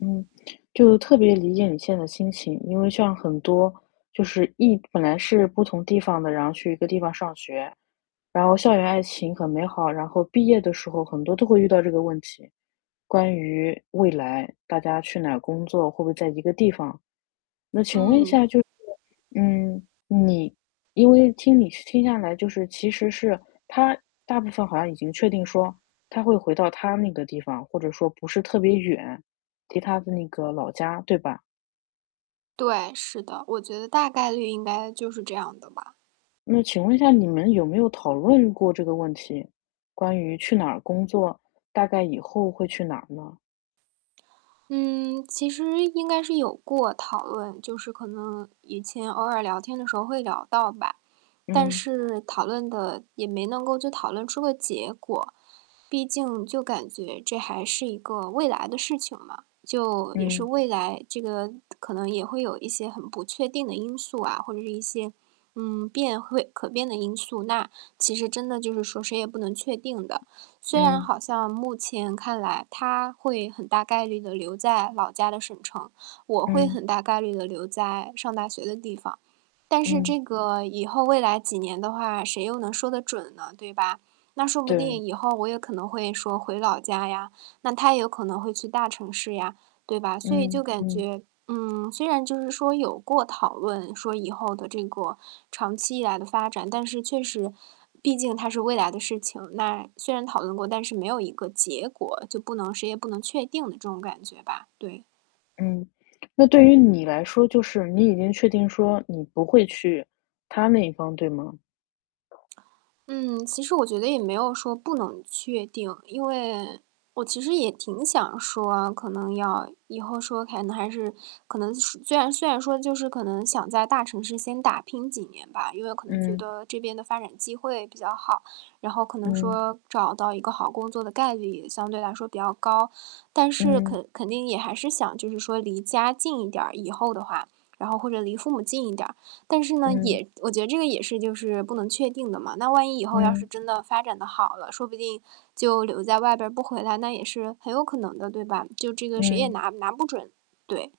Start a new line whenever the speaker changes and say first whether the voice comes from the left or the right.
left: 嗯，就特别理解你现在心情。因为像很多就是异本来是不同地方的，然后去一个地方上学，然后校园爱情很美好，然后毕业的时候很多都会遇到这个问题。关于未来，大家去哪工作，会不会在一个地方？那请问一
right: 嗯。
left: 下就是，嗯，你因为听你听下来就是其实是他大部分好像已经确定说他会回到他那个地方，或者说不是特别远，离他的那个老家，对吧？
right: 对，是的。我觉得大概率应该就是这样的吧。
left: 那请问一下你们有没有讨论过这个问题。关于去哪儿工作，大概以后会去哪呢？
right: 嗯，其实应该是有过讨论，就是可能以前偶尔聊天的时候会聊到吧。但
left: 嗯。
right: 是讨论的，也没能够就讨论出个结果，毕竟就感觉这还是一个未来的事情嘛，就也是
left: 嗯。
right: 未来，这个可能也会有一些很不确定的因素啊，或者一些，嗯，变会可变的因素，那其实真的就是说谁也不能确定的。虽然
left: 嗯。
right: 好像目前看来他会很大概率的留在老家的省城，我会很
left: 嗯。
right: 大概率的留在上大学的地方。但是
left: 嗯。
right: 这个以后未来几年的话，谁又能说的准呢，对吧？那说不
left: 对。
right: 定，以后我也可能会说回老家呀，那他也有可能会去大城市呀，对吧？所以就
left: 嗯，
right: 感
left: 嗯。
right: 觉嗯，虽然就是说有过讨论说以后的这个长期以来的发展，但是确实，毕竟它是未来的事情。那虽然讨论过，但是没有一个结果，就不能谁也不能确定的这种感觉吧，对。
left: 嗯，那对于你来说，就是你已经确定说你不会去他那一方，对吗？
right: 嗯，其实我觉得也没有说不能确定。因为我其实也挺想说可能要以后说可能还是可能虽然虽然说，就是可能想在大城市先打拼几年吧，因为可能觉
left: 嗯。
right: 得这边的发展机会比较好，然后可能
left: 嗯。
right: 说找到一个好工作的概率也相对来说比较高。但是
left: 嗯。
right: 肯肯定也还是想，就是说离家近一点儿，以后的话，然后或者离父母近一点。但是呢，
left: 嗯。
right: 也我觉得这个也是就是不能确定的嘛。那万一以后要是
left: 嗯。
right: 真的发展得好了，说不定就留在外边不回来，那也是很有可能的，对吧？就这个谁也
left: 嗯。
right: 拿拿不准，对。